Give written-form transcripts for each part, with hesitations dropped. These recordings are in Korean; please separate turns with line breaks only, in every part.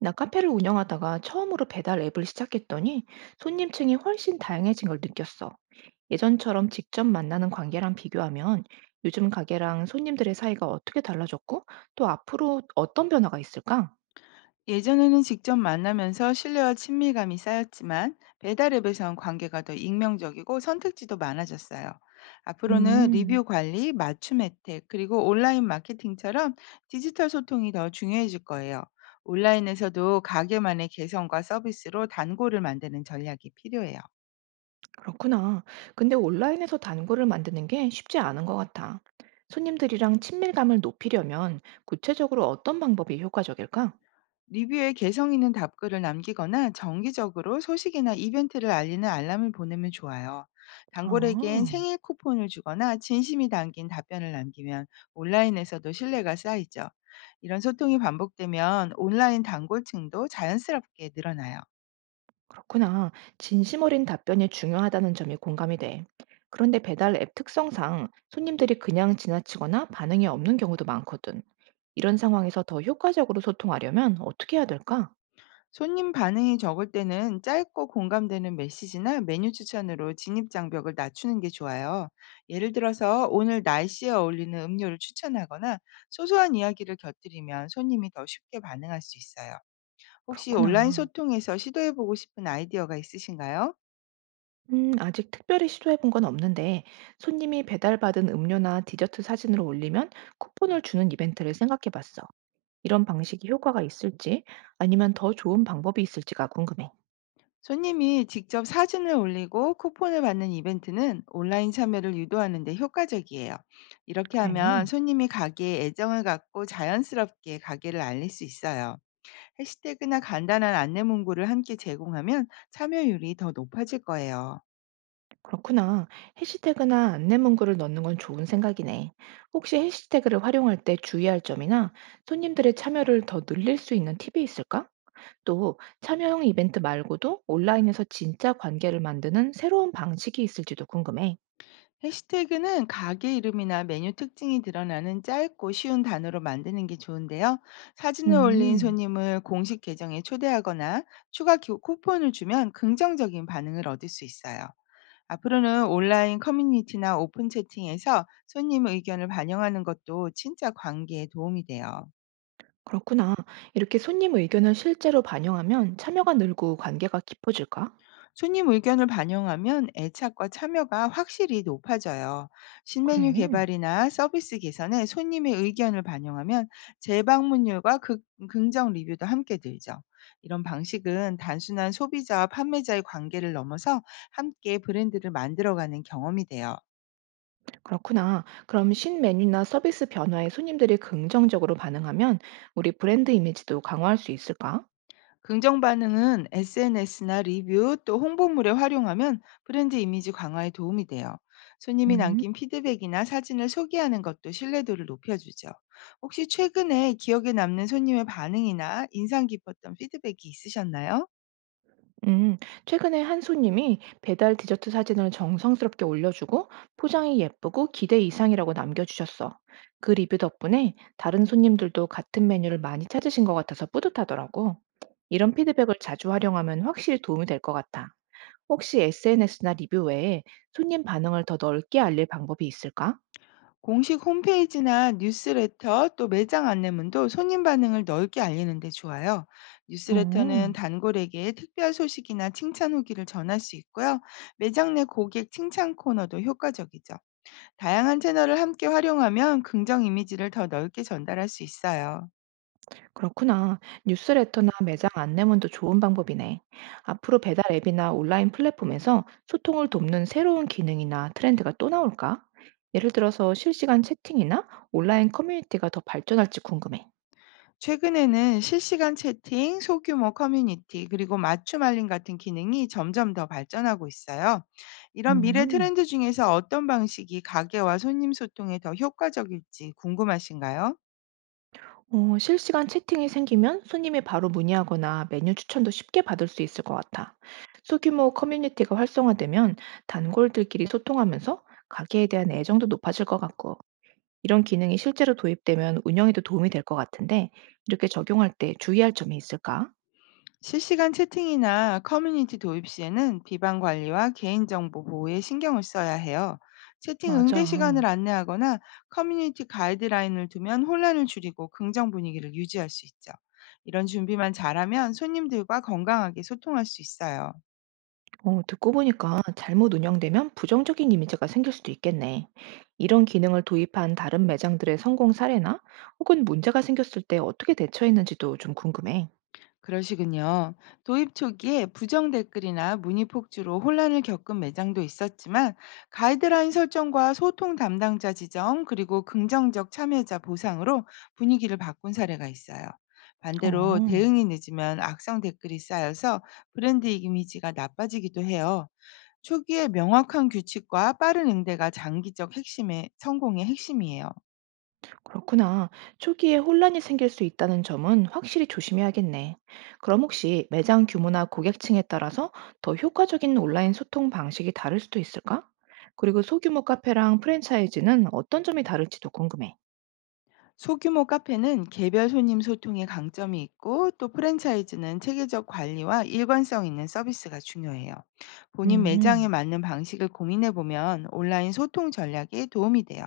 나 카페를 운영하다가 처음으로 배달 앱을 시작했더니 손님층이 훨씬 다양해진 걸 느꼈어. 예전처럼 직접 만나는 관계랑 비교하면 요즘 가게랑 손님들의 사이가 어떻게 달라졌고 또 앞으로 어떤 변화가 있을까?
예전에는 직접 만나면서 신뢰와 친밀감이 쌓였지만 배달앱에선 관계가 더 익명적이고 선택지도 많아졌어요. 앞으로는
음,
리뷰 관리, 맞춤 혜택, 그리고 온라인 마케팅처럼 디지털 소통이 더 중요해질 거예요. 온라인에서도 가게만의 개성과 서비스로 단골을 만드는 전략이 필요해요.
그렇구나. 근데 온라인에서 단골을 만드는 게 쉽지 않은 것 같아. 손님들이랑 친밀감을 높이려면 구체적으로 어떤 방법이 효과적일까?
리뷰에 개성 있는 답글을 남기거나 정기적으로 소식이나 이벤트를 알리는 알람을 보내면 좋아요. 단골에겐
아.
생일 쿠폰을 주거나 진심이 담긴 답변을 남기면 온라인에서도 신뢰가 쌓이죠. 이런 소통이 반복되면 온라인 단골층도 자연스럽게 늘어나요.
그렇구나. 진심 어린 답변이 중요하다는 점이 공감이 돼. 그런데 배달 앱 특성상 손님들이 그냥 지나치거나 반응이 없는 경우도 많거든. 이런 상황에서 더 효과적으로 소통하려면 어떻게 해야 될까?
손님 반응이 적을 때는 짧고 공감되는 메시지나 메뉴 추천으로 진입 장벽을 낮추는 게 좋아요. 예를 들어서 오늘 날씨에 어울리는 음료를 추천하거나 소소한 이야기를 곁들이면 손님이 더 쉽게 반응할 수 있어요. 혹시 온라인
그렇구나.
소통에서 시도해보고 싶은 아이디어가 있으신가요?
아직 특별히 시도해 본 건 없는데 손님이 배달받은 음료나 디저트 사진으로 올리면 쿠폰을 주는 이벤트를 생각해 봤어. 이런 방식이 효과가 있을지 아니면 더 좋은 방법이 있을지가 궁금해.
손님이 직접 사진을 올리고 쿠폰을 받는 이벤트는 온라인 참여를 유도하는 데 효과적이에요. 이렇게
그래.
하면 손님이 가게에 애정을 갖고 자연스럽게 가게를 알릴 수 있어요. 해시태그나 간단한 안내 문구를 함께 제공하면 참여율이 더 높아질 거예요.
그렇구나. 해시태그나 안내문구를 넣는 건 좋은 생각이네. 혹시 해시태그를 활용할 때 주의할 점이나 손님들의 참여를 더 늘릴 수 있는 팁이 있을까? 또 참여형 이벤트 말고도 온라인에서 진짜 관계를 만드는 새로운 방식이 있을지도 궁금해.
해시태그는 가게 이름이나 메뉴 특징이 드러나는 짧고 쉬운 단어로 만드는 게 좋은데요. 사진을 올린
음,
손님을 공식 계정에 초대하거나 쿠폰을 주면 긍정적인 반응을 얻을 수 있어요. 앞으로는 온라인 커뮤니티나 오픈 채팅에서 손님 의견을 반영하는 것도 진짜 관계에 도움이 돼요.
그렇구나. 이렇게 손님 의견을 실제로 반영하면 참여가 늘고 관계가 깊어질까?
손님 의견을 반영하면 애착과 참여가 확실히 높아져요.
그래.
신메뉴 개발이나 서비스 개선에 손님의 의견을 반영하면 재방문율과 긍정 리뷰도 함께 들죠. 이런 방식은 단순한 소비자와 판매자의 관계를 넘어서 함께 브랜드를 만들어가는 경험이 돼요.
그렇구나. 그럼 신메뉴나 서비스 변화에 손님들이 긍정적으로 반응하면 우리 브랜드 이미지도 강화할 수 있을까?
긍정 반응은 SNS나 리뷰 또 홍보물에 활용하면 브랜드 이미지 강화에 도움이 돼요. 손님이
음,
남긴 피드백이나 사진을 소개하는 것도 신뢰도를 높여주죠. 혹시 최근에 기억에 남는 손님의 반응이나 인상 깊었던 피드백이 있으셨나요?
음, 최근에 한 손님이 배달 디저트 사진을 정성스럽게 올려주고 포장이 예쁘고 기대 이상이라고 남겨주셨어. 그 리뷰 덕분에 다른 손님들도 같은 메뉴를 많이 찾으신 것 같아서 뿌듯하더라고. 이런 피드백을 자주 활용하면 확실히 도움이 될 것 같아. 혹시 SNS나 리뷰 외에 손님 반응을 더 넓게 알릴 방법이 있을까?
공식 홈페이지나 뉴스레터 또 매장 안내문도 손님 반응을 넓게 알리는데 좋아요.
어.
뉴스레터는 단골에게 특별 소식이나 칭찬 후기를 전할 수 있고요. 매장 내 고객 칭찬 코너도 효과적이죠. 다양한 채널을 함께 활용하면 긍정 이미지를 더 넓게 전달할 수 있어요.
그렇구나. 뉴스레터나 매장 안내문도 좋은 방법이네. 앞으로 배달 앱이나 온라인 플랫폼에서 소통을 돕는 새로운 기능이나 트렌드가 또 나올까? 예를 들어서 실시간 채팅이나 온라인 커뮤니티가 더 발전할지 궁금해.
최근에는 실시간 채팅, 소규모 커뮤니티, 그리고 맞춤 알림 같은 기능이 점점 더 발전하고 있어요. 이런 미래
음,
트렌드 중에서 어떤 방식이 가게와 손님 소통에 더 효과적일지 궁금하신가요?
어, 실시간 채팅이 생기면 손님이 바로 문의하거나 메뉴 추천도 쉽게 받을 수 있을 것 같아. 소규모 커뮤니티가 활성화되면 단골들끼리 소통하면서 가게에 대한 애정도 높아질 것 같고. 이런 기능이 실제로 도입되면 운영에도 도움이 될 것 같은데 이렇게 적용할 때 주의할 점이 있을까?
실시간 채팅이나 커뮤니티 도입 시에는 비방 관리와 개인정보 보호에 신경을 써야 해요. 채팅 응대
맞아.
시간을 안내하거나 커뮤니티 가이드라인을 두면 혼란을 줄이고 긍정 분위기를 유지할 수 있죠. 이런 준비만 잘하면 손님들과 건강하게 소통할 수 있어요.
어, 듣고 보니까 잘못 운영되면 부정적인 이미지가 생길 수도 있겠네. 이런 기능을 도입한 다른 매장들의 성공 사례나 혹은 문제가 생겼을 때 어떻게 대처했는지도 좀 궁금해.
그러시군요. 도입 초기에 부정 댓글이나 문의 폭주로 혼란을 겪은 매장도 있었지만 가이드라인 설정과 소통 담당자 지정 그리고 긍정적 참여자 보상으로 분위기를 바꾼 사례가 있어요. 반대로
어.
대응이 늦으면 악성 댓글이 쌓여서 브랜드 이미지가 나빠지기도 해요. 초기에 명확한 규칙과 빠른 응대가 장기적 핵심의 성공의 핵심이에요.
그렇구나. 초기에 혼란이 생길 수 있다는 점은 확실히 조심해야겠네. 그럼 혹시 매장 규모나 고객층에 따라서 더 효과적인 온라인 소통 방식이 다를 수도 있을까? 그리고 소규모 카페랑 프랜차이즈는 어떤 점이 다를지도 궁금해.
소규모 카페는 개별 손님 소통의 강점이 있고 또 프랜차이즈는 체계적 관리와 일관성 있는 서비스가 중요해요. 본인
음,
매장에 맞는 방식을 고민해 보면 온라인 소통 전략에 도움이 돼요.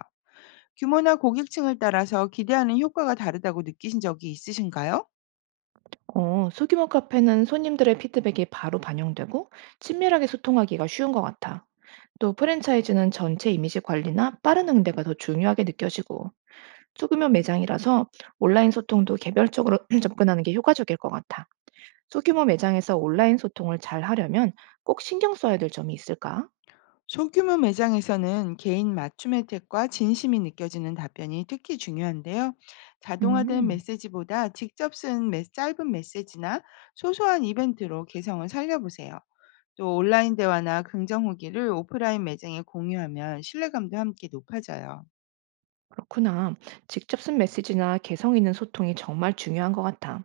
규모나 고객층을 따라서 기대하는 효과가 다르다고 느끼신 적이 있으신가요?
어, 소규모 카페는 손님들의 피드백이 바로 반영되고 친밀하게 소통하기가 쉬운 것 같아. 또 프랜차이즈는 전체 이미지 관리나 빠른 응대가 더 중요하게 느껴지고 소규모 매장이라서 온라인 소통도 개별적으로 접근하는 게 효과적일 것 같아. 소규모 매장에서 온라인 소통을 잘 하려면 꼭 신경 써야 될 점이 있을까?
소규모 매장에서는 개인 맞춤 혜택과 진심이 느껴지는 답변이 특히 중요한데요. 자동화된
음,
메시지보다 짧은 메시지나 소소한 이벤트로 개성을 살려보세요. 또 온라인 대화나 긍정 후기를 오프라인 매장에 공유하면 신뢰감도 함께 높아져요.
그렇구나. 직접 쓴 메시지나 개성 있는 소통이 정말 중요한 것 같아.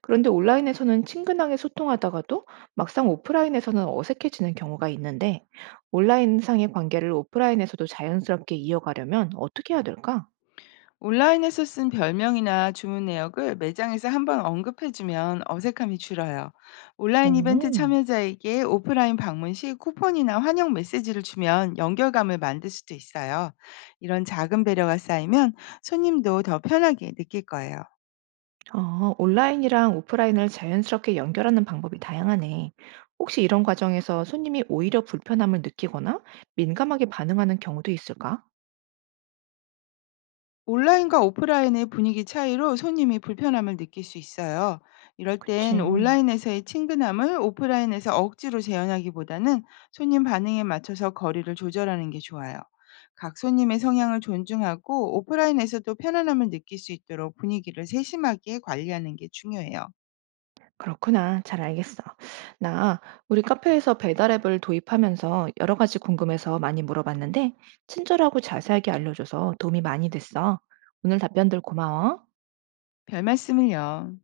그런데 온라인에서는 친근하게 소통하다가도 막상 오프라인에서는 어색해지는 경우가 있는데 온라인상의 관계를 오프라인에서도 자연스럽게 이어가려면 어떻게 해야 될까?
온라인에서 쓴 별명이나 주문 내역을 매장에서 한번 언급해주면 어색함이 줄어요. 온라인 이벤트
오.
참여자에게 오프라인 방문 시 쿠폰이나 환영 메시지를 주면 연결감을 만들 수도 있어요. 이런 작은 배려가 쌓이면 손님도 더 편하게 느낄 거예요.
어, 온라인이랑 오프라인을 자연스럽게 연결하는 방법이 다양하네. 혹시 이런 과정에서 손님이 오히려 불편함을 느끼거나 민감하게 반응하는 경우도 있을까?
온라인과 오프라인의 분위기 차이로 손님이 불편함을 느낄 수 있어요. 이럴 땐
그치.
온라인에서의 친근함을 오프라인에서 억지로 재현하기보다는 손님 반응에 맞춰서 거리를 조절하는 게 좋아요. 각 손님의 성향을 존중하고 오프라인에서도 편안함을 느낄 수 있도록 분위기를 세심하게 관리하는 게 중요해요.
그렇구나. 잘 알겠어. 나 우리 카페에서 배달 앱을 도입하면서 여러 가지 궁금해서 많이 물어봤는데, 친절하고 자세하게 알려줘서 도움이 많이 됐어. 오늘 답변들 고마워.
별 말씀을요.